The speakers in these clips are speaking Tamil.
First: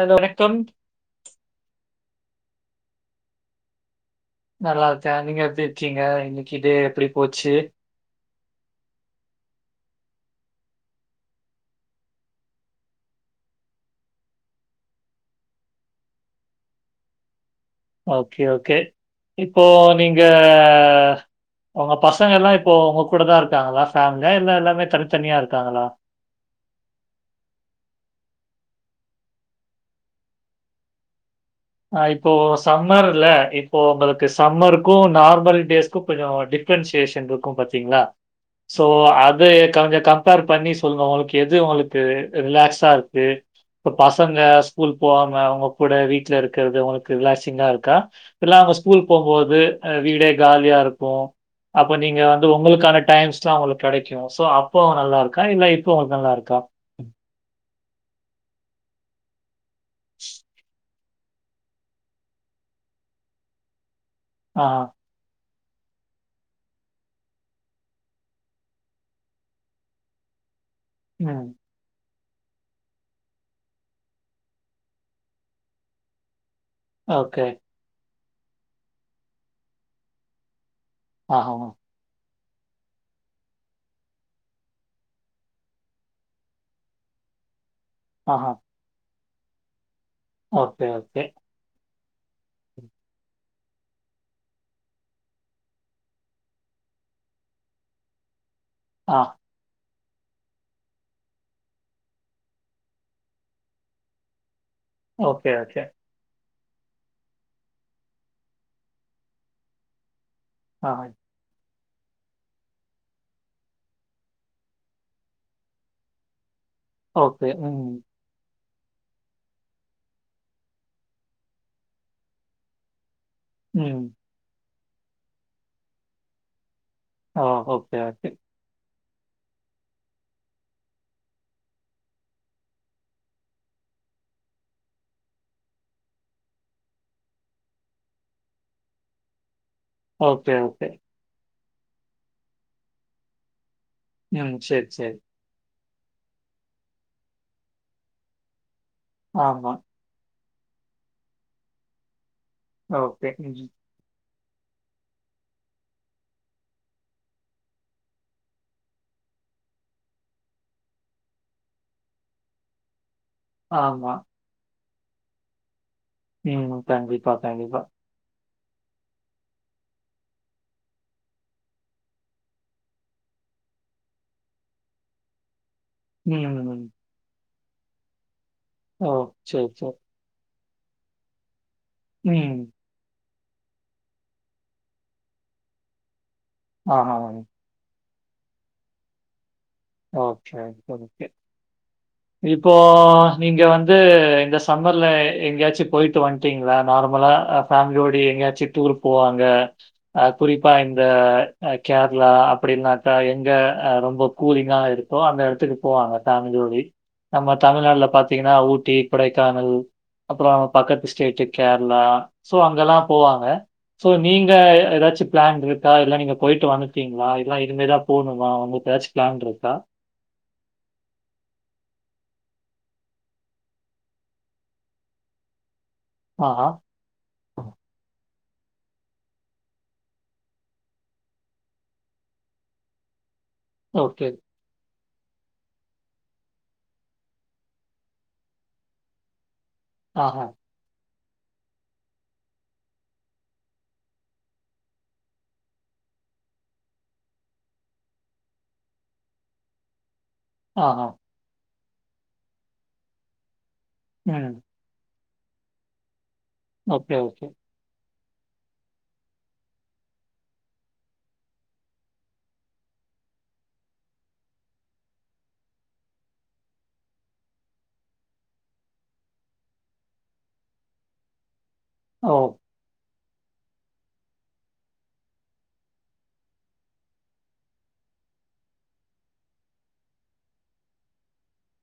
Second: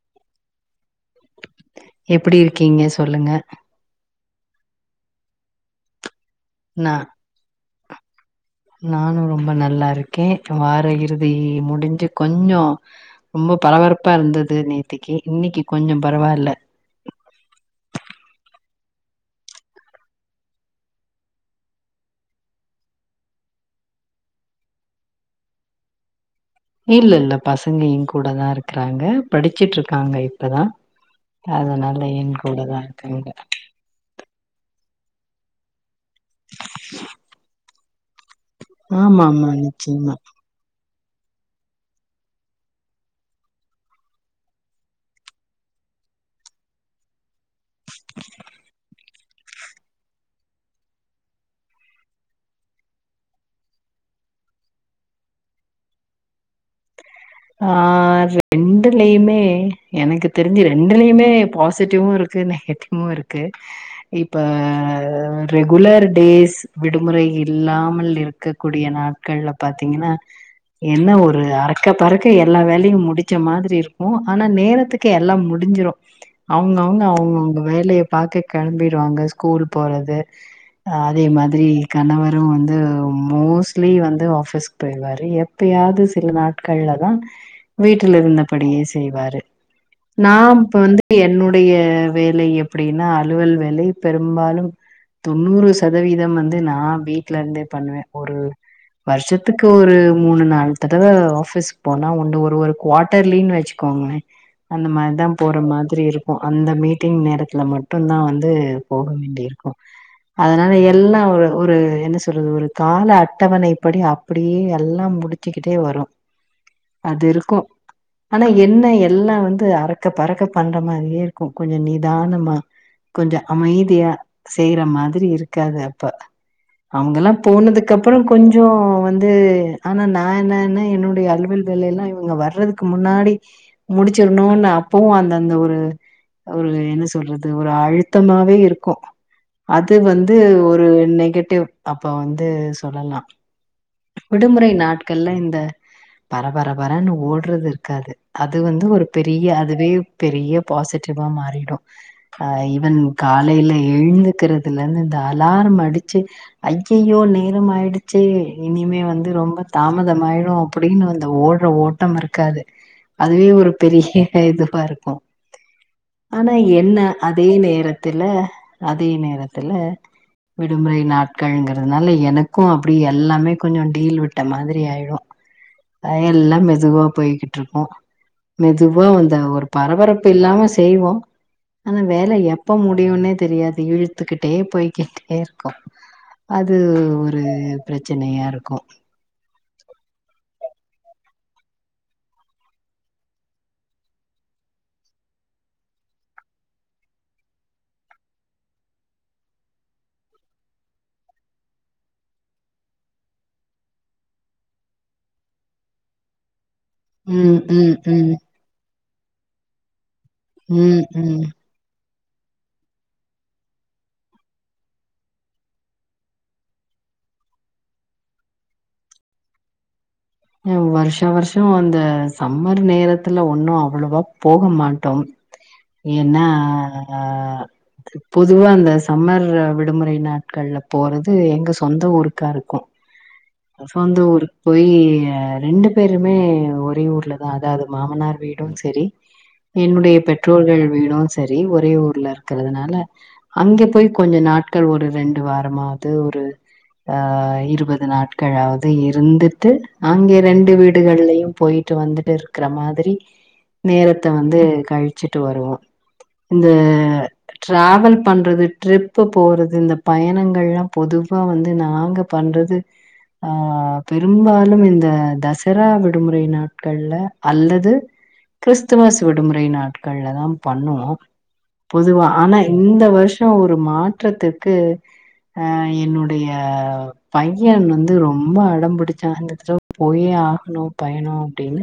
அதோட தொன் எப்டி இருக்கீங்க சொல்லுங்க நல்லா இருக்கே நீங்க எப்டி இருக்கீங்க இன்னிக் ந நானு ரொம்ப நல்லா இருக் கேக்க வார இறுதி முடிஞ்சு கொஞ்சோ ரொம்ப பரபரப்பா இருந்தது நேத்திக்கு இன்னைக்கு கொஞ்சம் பரவால்ல ஓகே ஓகே இப்போ நீங்க உங்க பசங்க எல்லாம் இப்போ உங்க கூட தான் இருக்காங்களா ஃபேமிலியா இல்ல எல்லாமே தனித்தனியா இருக்காங்களா இல்ல இல்ல பசங்க எ கூட தா இருக்கறாங்க படிச்சுட்டு இருக்காங்க இப்பதா அதனால ஆ இப்போ என் கூட தா சம்மர் இருக்காங்க இல்ல இப்போ உங்களுக்கு சம்மர் க்கு நார்மல் டேஸ்க்கு கொஞ்ச டிஃப்ரன்சியேஷன் இருக்கு பத்தீங்களா சோ ஆமா அது ஆமா கொஞசம நிச்சயமா கம்பேர் பண்ணி சொல்லுங்க எது உங்களுக்கு ரிலாக்ஸா இருக்கு இப்ப பசங்க ஸ்கூல் போவாம அவுங்க கூட வீ ட்ல இருக்கிறது உங்களுக்கு ரிலாக் சிங்கா இருக் கா இல்ல அவங்க ஸ்கூல் போகும்போது வீடே காலியா இருக்கு அப்ப நீங்க வந்து உங்களுக்கான டைம்ஸ்ல்லா உங்களுக்கு கெடைக்கும் சோ அப்ப நல்லா இருக்கா இல்ல இப்ப உங்களுக்கு நல்லா இருக்கா ஆ ரெண்டுலயுமே எனக்கு தெரிஞ்சு ரெண் ரெண்டலியுமே பாசிட்டிவு இருக்கு நெகட்டிவவு இருக்கு இப்ப ஆ. ரெகுலர் டேஸ் விடுமுறை இல்லாமல் இருக்கக்கூடிய நாட்கள்ல பாத்தீங்ன்னா என்ன ஒரு ம். அறக்க [unintelligible] எல்லா வேலையு முடிச்ச மாரி இருக்கு ஆனா நேரத்துக்கு எல்லா முடிஞ்சிரு அவுங்க அவுங்க அவுங்க ஓகே. அவுிங்க வேலைய பாக்க கெளம்பிருவாங்க ஸ்கூல் போறது அதே ஆஹா. மாதிரி கணவர் வந்து மோஸ்ட்லி வந்து ஆபிஸ்க்கு போயிவாார் எப்பயாவது சில நாட்கள்ல தா வீட்டில ஆஹா. இருந்தபடியே செய்வாரு நா இப்ப ஓகே, வந்து ஓகே. என்னுடைய வேலை எப்படின்னா அலுவல் வேலை பெரும்பாலும் தொண்ணூறு சதவீதம் வந்து நா வீட்டு்ல இருந்தே பண்ணுவே ஒரு ஆ. வருஷத்துக்கு ஒரு மூணு நாள் தடவ ஆபீஸ் போனா ஒன்னு ஒரு ஒரு குவார்டர் லீவுனு வச்சுக்கோங்களேன் அந்த மாதிரி தான் ஓகே, போற ஓகே. மாதிரி இருக்கும் அந்த மீட்டிங் நேரத்துல மட்டும் தான் வந்து போக வேண்டியிருக்கும் அதனால ஆஹா. எல்லாம் ஒரு ஒரு என்ன சொல்றது ஒரு கால அட்டவணைப்படி அப்படியே எல்லாம் முடிச்சுக்கிட்டே வரும் அது ஓகே. இருக்கும் ம். ஆனா என்ன எல்லா வந்து அரக்க பறக்க பண்ற மாதிரியே இருக்கும் கொஞ்சம் நிதானமா கொஞ்சம் ம். அமைதியா செய்யற மாதிரி இருக்காது அப்ப அவங்கல்லாம் ஓ! போனதுக்கு ஓகே, அப்புறம் ஓகே. கொஞ்சம் வந்து இது ஆனா நான் என்னான்ன என்னுடைய அலுவல் எல்லாம் இவங்க வர்றதுக்கு முன்னாடி முடிச்சிடணும்னு அப்பவும் அந்த அந்த ஒரு ஒரு என்ன சொல்றது ஒரு அழுத்தமாவே இருக்கும் அது வந்து ஓகே, ஒரு ஓகே. நெகட்டிவ் அப்ப வந்து சொல்லலாம் ம். விடுமுறை சரி, சரி. நாட்கள்ல இந்த பர பர பரன்னு ஓடுறது இருக்காது அது வந்து அது ஒரு பெரிய ஆமா. அதுவே பெரிய பாசிட்டிவா மாறிடும் ஆஹ் ஈவன் ஓகே. ம். காலையில எழுந்து இருக்கிறதுல இருந்து இந்த அலாரம் அடிச்சு ஐயய்யோ நேரம் ஆயிடுச்சே இனிமே வந்து ரொம்ப தாமதம் ஆயிரும் அப்படி அப்படின்னு அந்த ஓடுற ஓட்டம் இருக்காது அதுவே ஒரு பெரிய ஆமா. இதுவா இருக ஆ ஆனா ம். என்ன கண்டிப்பா, அதே கண்டிப்பா. நேரத்துல அதே நேரத்துல விடுமுறை நாட்கள்ங்கிறதுனால எனக்கு அப்டி எல்லாமே கொஞ்சோ டீல் விட்ட மாதிரி ஆயிடு அ எல்லா ம். மெதுவா போய்கிட் ட்ருப்போ மெதுவா ஓ! வந்த சரி, ஒரு சரி. பரபரப்பு இல்லாம செய்வோம் ஆனா வேல ம். எப்போ முடியும்னே தெரியாது இழுத்துக்கிட்டே போய்கிட்டே இருக்கு அது ஆஹா. ஒரு ப்ரச் சனையா இருக்கு ஓகே இப்போ நீங்க வந்து இந்த சம்மர்ல எங்கயாச்சு போய்ட்டு வந்டீங்ளா நார்மலா ஃபேம்லியோடயே எங்கயாச்சு டூர் போவாங்க அ குறிப்பா இந்த அ கேரளா அப்டினாக்கா எங்க ரொம்ப கூலிங்கா இருக்கோ அந்த எடத்துக்கு போவாங்க ஃபேம்லியோட நம்ம ம் ம் தமிழ்நாட்டுல ம் பாத்தீங்ன்னா ஊட்டி கொடைக்கானல் அப்றோ அங்க ம் பக்கத்து ம் ஸ்டேட்டு் கேர்ளா சோ அங்கல்லா போவாங்க சோ நீங்க ஏதாச்சு ப்ளான்ருக்க இல்ல நீங்க போய்ட்டு வந்ட்டடீங்ளா இல்ல இனிமேதா போணுமா உங்குளுக்கு எதாச்சு ப்ளான் இருக்க அ வர்ஷோ வர்ஷோ அந்த சம்மர் நேரத்துல ஒன்னு அவ்வளவா போக மாட்டோ ஏன்னா ஆஹா. [inaudible] பொதுவா அந்த சம்மர் விடுமுறை நாட்கள்ல போறது எங்க சொந்த ஊருக்கா இருக்கு சொந்த ஓகே. ஊருக் போயி அ ரெண்டு பேருமே ஒரே ஊர்ல தா அதாவ்து மாமனார் வீடு செரி என்னுடைய ஆஹா. பெற்றோர்கள் வீடும் சரி ஒரே ஊர்ல இருக்கறதுனால அங்கே போய் கொஞ்ச நாட்கள் ஒரு ரெண்டு வாரமாது ஒரு ஆ இருபது நாட்களாவது இருந்துட்டு அங்கே ரெண்டு வீடுகள்லயு போய் ட்டு வந்துட்டு இருக்கற மாதிரி நேரத்த வந்து கழி ச்சிட்டு வருவோ இந்த ஓகே, ஓகே. டிராவல் பண்றது ட்ரிப்பு போறது இந்த பயணங்கல்ல பொதுவா வந்து நாங்க பண்றது ஆ பெரும்பாலும் இந்த தசரா விடுமுறை நாட்கள்ல அல்லது கிறிஸ்துமஸ் விடுமுறை நாட்கள்லதா பண்ணுவோ பொதுவா ஓ! ஆனா இந்த வரு ஷோ ஒரு மாற்றத்திக்கு அ என்னுடைய பையன் வந்து ரொம்ப அடம்பிடிச்சா இந்த தட போயே ஆகணு பையன்னு அப்டின்னு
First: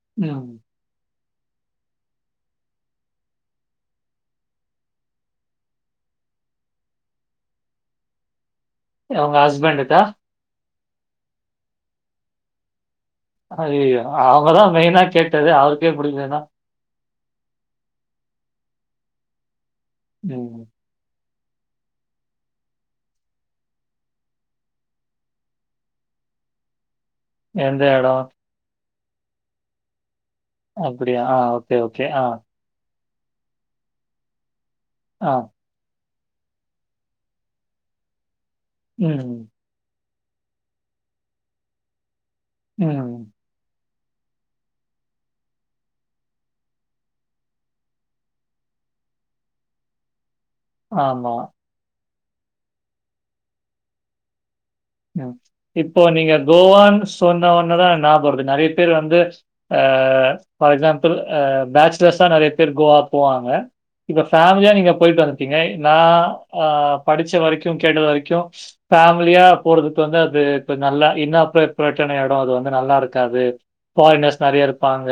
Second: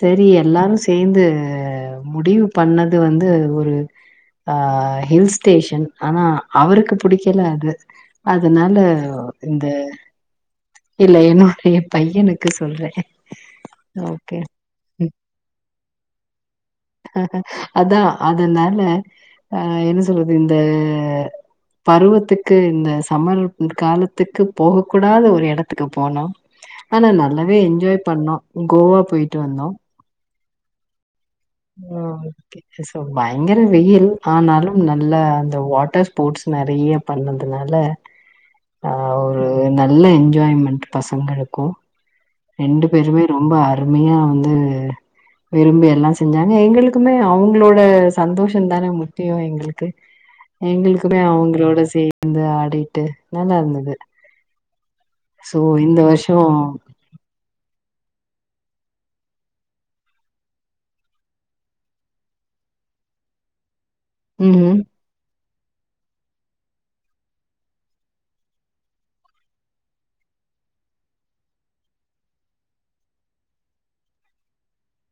செரி ம். எல்லாரு சேந்து அ முடிவு பண்ணது வந்து ஒரு அ ஹில் ஸ்டேஷன் ஆனா அவருக்கு புடிக்கல அ தனால உங்க இந்த ஹஸ்பண்டுக்கா? இல்ல என்னுடைய பையனுக்கு சொல்றே அய்யயோ ஓகே அவங்கதா மெயினா கேட்டது அவருக்கே புடிக்கலனா அதா அதனால அ என்ன சொல்றது இந்த ம். பருவத்துக்கு இந்த சம்மர் காலத்துக்கு போக கூடாத ஒரு எடத்துக்கு போனோ ஆனா நல்லாவே எந்த என்ஜாய் இடம்? பண்ணோ கோவா போய்ட்டு வந்தோம் அப்படியா ஆஹ் ஓகே ஓகே ஆஹ் பயங்கர வெயில் ஆனாலும் நல்ல ஆ. அந்த வாட்டர் ஸ்போர்ட்ஸ் நிறைய பண்ணதுனால ஆ ம் ஒரு நல்ல என்ஜாய்மெண்ட் பசங்களுக்கு கோ ரெண்டு பேருமே ம். ரொம்ப அ அருமையா வந்து விரும்பி எல்லாம் செஞ்சாங்க எங்களுக்குமே அவங்களோட சந்தோஷம் தானே முக்கியம் எங்களுக்கு எங்களுக்குமே ஆமா. அவங்களோட செய் வந்து ஆடிட்டு நல்லா இருந்தது ஸோ இப்போ இந்த நீங்க வருஷம் கோவான் சொன்ன ஒன்னே தான் நா போது நிறைய பேர் வந்து அ ஃபார் எக்ஸாம்பிள் அ பேச்சலர்ஸ் தான் நிறைய பேர் கோவா போவாங்க இப்ப ஃபேமிலியா ம்ஹ்ம். நீங்க போயிட்டு வந் ங்க நான் ஆஹ படிச்ச வரைக்கும் கேட்டது வரைக்கும் ஃபேமிலியா போறதுக்கு வந்து அது இப்ப நல்லா இன்ஆப்பரேட் பிரச்சன எடம் அது வந்து நல்லா இருக்காது ஃபாரினர்ஸ் நெறைய இருப்பாங்க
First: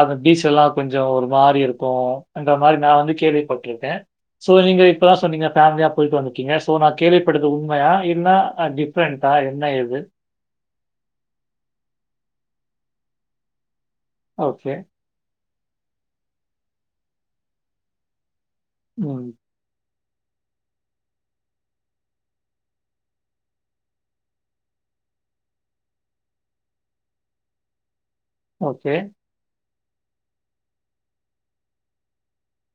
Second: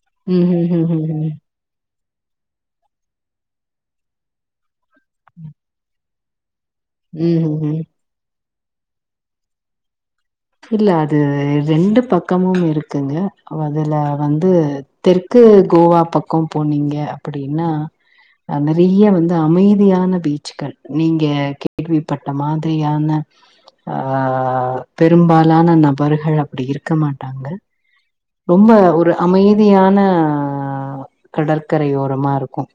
அந்த பீச் எல்லா கொஞ்சம் ஒரு ம்ஹ்ஹ்ஹ்ம். மாரி இருக்கு அந்த மாரி நா வந்து கேள்விப்பட்ருக்கே சோ நீங்க இப்பதா சொன்னீங்க ஃபேமிலியா போயிட்டு வந்து கீங்க சோ நா கேள்விப்பட்டது ம்ஹ்ஹ்ம். உண்மையா என்னா ஆ டிஃப்ரெண்டா என்ன ஏது இல்ல அது ரெண்டு பக்கமும் இருக்குங்க அதுல வந்து ஓகே. தெற்கு கோவா பக்கம் போனீங்க அப்படின்னா நிறைய ம். வந்து அமைதியான பீச்கள் நீங்க கேள்விப்பட்ட மாதிரியான ஆ பெரும்பாலான நபர்கள் அப்படி இருக்க மாட்டாங்க ரொம்ப ஓகே. ஒரு அமை தியான கடற்கரை ஓரமா இருக்கும்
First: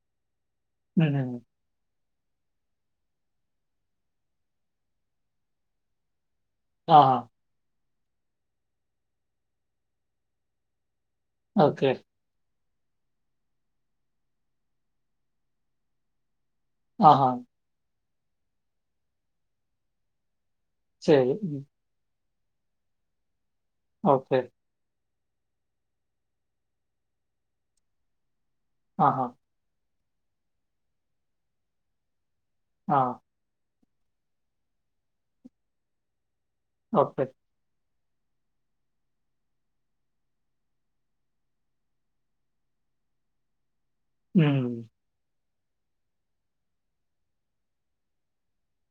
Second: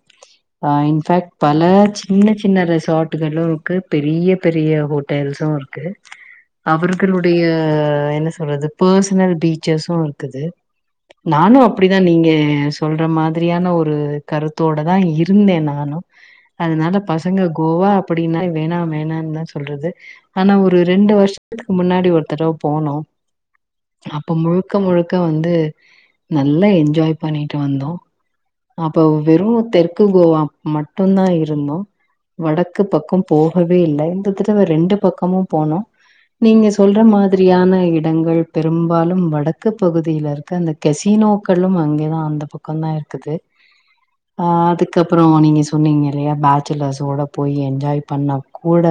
அ ம். இன்ஃபேக்ட் ம். பல சின்ன சின்ன ரெசார்ட்டு்களு இருக்கு பெரிய பெரிய ஹோட்டல்ஸு இருக்கு ஆஹா. மக்களுடைய என்ன சொல்றது பர்சனல் பீச்சர்ஸும் இருக்குது நானும் ஓகே. அப்படிதா நீங்க சொல்ற மாதிரியான ஒரு கருத்தோட தான் இருந்தேன் நானும் அதனால ஆஹா. பசங்க கோவா அப்படின்னா வேணாம் வேணாம்னு தான் சொல்றது ஆனா ஒரு ரெண்டு சரி. ம். வருஷத்து முன்னாடி ஒரு தடவ போனோம் அப்ப ஓகே. முழுக்க முழுக்க அங்க வந்து நல்லா என்ஜாய் பண்ணிட்டு வந்தோம் அப்ப ஆஹா. வெறும் டெக் கோவா மட்டுந்தா இருந்தோ வடக்கு ஆ. பக்கம் போகவே இல்ல இந்த தடவ ரெண்டு பக்கமும் போனோம் நீங்க சொல்ற ஓகே. மாதிரியான இடங்கள் பெரும்பாலும் வடக்கு பகுதியில் இருக்க அந்த கசினோக்களும் அங்கேதான் அந்த பக்கம தான் இருக்குது ஆஹ் ம். அதுக்கப்புறம் நீங்க சொன்னீங்க இல்லையா பேச்சுலர்ஸோட போய் என்ஜாய் பண்ண கூட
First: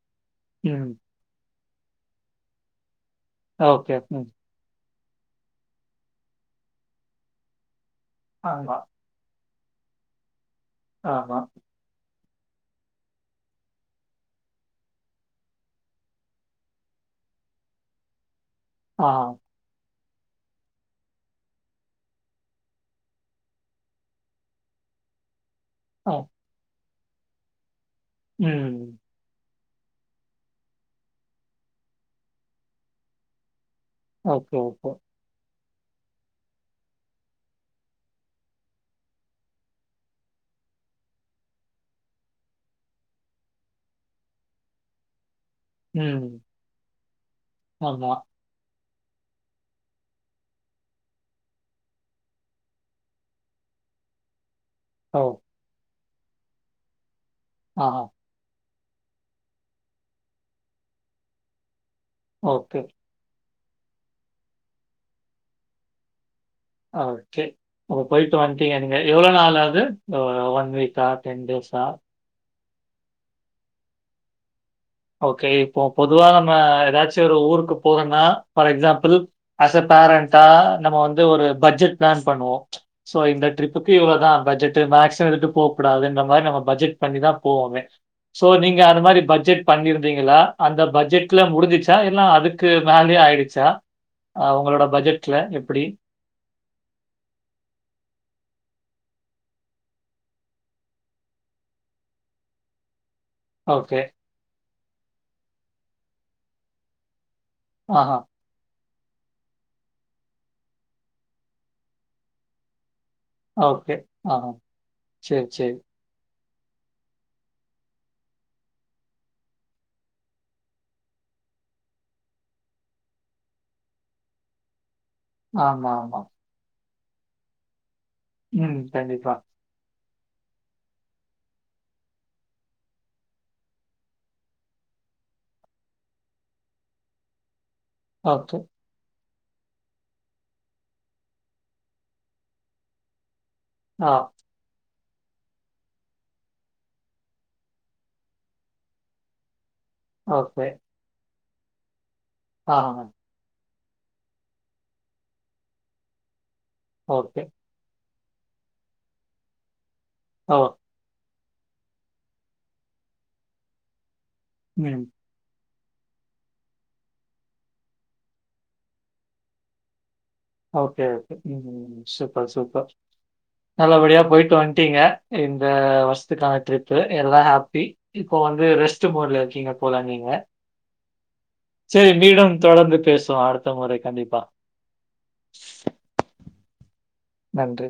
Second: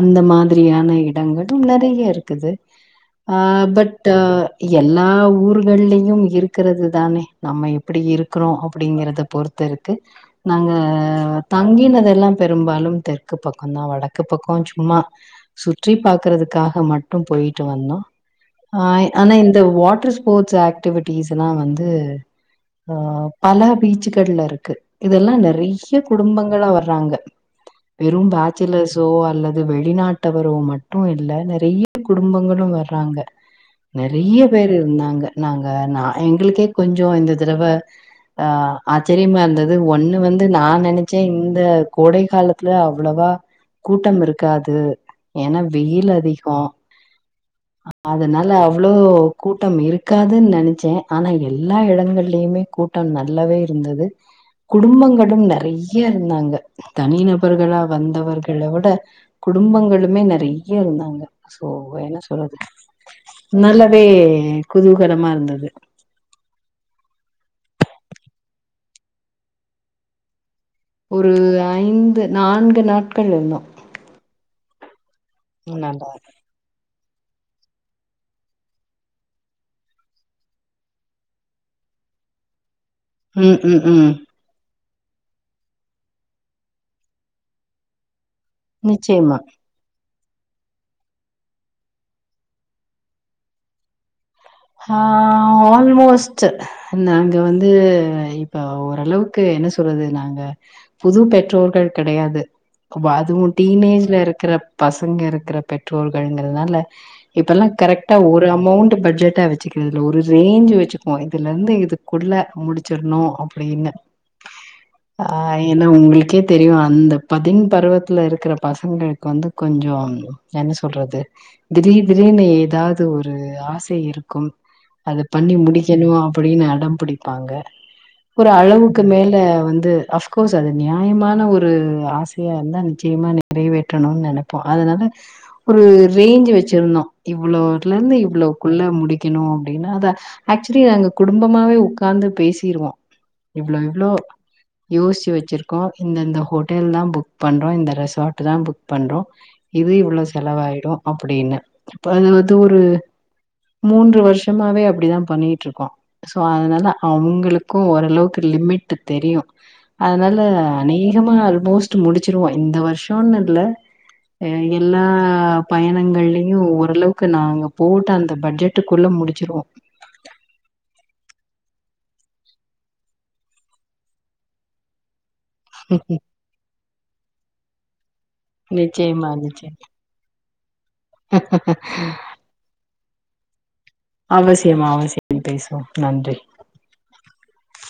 அந்த மாதிரியான ம். இடங்கள் அதுவும் நெறைய இருக்குது ஆ ஓகே. பட்டு ம். எ எல்லா ஊர்கள்லயும் இருக்கிறது தானே நம்ம அப்படி இருக்கிறோ அ ஆமா, இத பொறுத்துருக்கு நாங்க ஆமா. அ தங்கினதெல்லா பெரும்பாலு தெற்கு பக்கதா வடக்கு பக்கோ சும்மா சுற்றி பார்க்குறதுக்காக மட்டு போயிட்டு வந்தோ ஆ. ஆஹ் ஆனா இந்த வாட்டர் ஸ் ஸ்போர்ட்ஸ் ஆக்டிவிட்டிஸ்லா வந்து ஆ பல பீச்சுகள்ல இருக்கு இதெல்லா நெறைய சிஷ்ய அ. குடும்பங்கள் அவர் நாங்க வெறும் ம். பாச்சிலர்ஸ்சோ அல்ல இது வெளிநாட்டவரோ மட்டு இல்ல நெறைய குடும்பங்களு வர்றாங்க நெறைய ஓகே, பேரு ஓகே. இருந்தாங்க நாங் த நா எங்களுக்கே கொஞ்சோ இந்த தடவ ஆஹ் ஆச்சரியமா இருந்தது ஒண்ணு வந்து நா நெனைச்சே இந்த கோடை காலத்துல அவ்வளவா கூட்டம் இருக்காது ஏன்னா வெயில் ம். அதிகோ ஆமா. அதனால அவ் இவ்ளோ கூட்டம் இருக்காதுன் நெனைச்சே ஆனா எல்லா எடங்கல்லயுமே கூட் ட்டம் நல்லாவே இருந்தது ஓ! குடும்பங்களும் நெறய இருந்தாங்க தனின அவர்களா ஆ. வந்தவர்கள்ல விட குடும்பங்களுமே நெறய இருந்தாங்க சோ அ என்ன சொல்லது ஓகே, நல்லாவே குதூகலமா இருந்தது ஓகே அப்போ போயிட்டு வந்ட்டீங்க நீங்க எவ்ளோ நாளாவது வந் ஒரு ஐந்து நான்கு து நாட்கள் இருந்தோ ஓக்கே இப்போ நல்லா பொதுவா நம்ம ஏதாச் சேரு ஊருக்கு போறோனா பார் எக்ஸாம்பிள் ஆஸ்ஸ பேரண்டா நம்ம வந்து ஒரு பட்ஜெட் பிளான் பண்ணுவோ சோ இந்த ம் ம் ட்ரிப்புக்கு ம் இவ்ளவுதா பட்ஜட் ட்டு மேக்சிம் ட்டு போகக் கூடாதுன்ற மாரி நம்ம பட்ஜெட் பண்ணிதா போவமே சோ நீங்க அந்த மாரி நிச்சயமா பட்ஜெட் இருந்தீங்களா அந்த பட்ஜெட்ல முடிசிச்சா எல்லா அதுக்கு மேலயே ஆயிடுச்சா அ உங்களோட பட்ஜெட்ல ஆஹ் எப்படி? ஆல்மோஸ்ட் நாங்க வந்து இப்ப ஒரு ஓரளவுக்கு என்ன சொல்றது நாங்க புது பெற்றோர்கள் கெடையாது அதுவு ஓகே. டீனேஜ்ல இருக்கிறப் பசங்க இருக்கிற பெற்றோர்கள் ங்றதுனால இப்பெல்லா ஆஹா. கரெக்டா ஒரு அமௌண் பட்ஜெட் வச்சுக்க ஒரு ரேஞ்ச் வச்சுக்குவோ இதுலருந்து இதுக்குள்ள முடி வச்சிருனு அப்டின்னு ஓகே. ஆஹா. ஆ சரி, சரி. ஏனா உங்களுக்கே தெரியு அந்த பதின் பருவத்துல இருக்கிற பசங்களுக்கு வந்து கொஞ்சோ என்ன சொல்றது திடீர் திடீர்னு ஏதாது ஒரு ஆசை இருக் கும் அது பண்ணி ஆமா, முடிக்கணுமா ஆமா. அப்படின்னு அடம் புடிப்பாங்க ஒரு ம். அளவுக்கு கண்டிப்பா. மேல வந்து அப்ஃகோர்ஸ் அது நியாயமான ஒரு ஆசையாருந்தா நிச்சயமா நிறைவேற்றணு நெனப்போ அதனால ஒரு ரேஞ்ச் வச்சிருந்தோ இவ்ளோ துல இருந்து இவ்ளோ ஓகே. குள்ள முடிக் கிணு அப்படின்னா அத ஆக்சுவலி அங்க குடும்பமாவே உக்காந்து பேசிருவோ இவ்ளோ இவ்ளோ ஆ. யோச்சு வச்சிருக்கோ இந்த இந்த ஹோட்டல் தா புக் பண்றோ இந்த ரெசார்ட் தா புக் பண்றோ இது இவ்ளோ ஓகே. செலவாயிடு அப்டீன்னு அதுல வந்து ஒரு ஆஹா. மூன்று வருஷமாவே அப்டிதா பண்ணிட்ருக்கோ சோ அதனால ஓகே. அவுங்களுக்கு ஓரளவுக்கு லிமிட் தெரியு அதனால ஓ! அநேகமா மோஸ்ட் முடிச்சிருவோ இந்த வருஷோன்னு இல்ல ம். எல்லா பயணங்கள்லயு ஓரளவுக்கு நாங்க போட்டு அந்த பட்ஜெட் விட்டுக்குள்ள முடிச்சிருவோ ஓகே ஓகே ம் ம் சூப்பர் சூப்பர் நல்லபடியா போயிட்டு வன்டீங்க இந்த வருஷத்துக்கான டிரிப்பு எல்லா ஹாப் பி இப்போ வந்து ரெஸ்ட் நிச்சயமா, மோட்ல இருக்கீங்க நிச்சயம். போல நீங்க செரி மீண்டும் தொடந்து பேசுவா அவசியமா அவசியம் பேசுவோ நன்றி நன்றி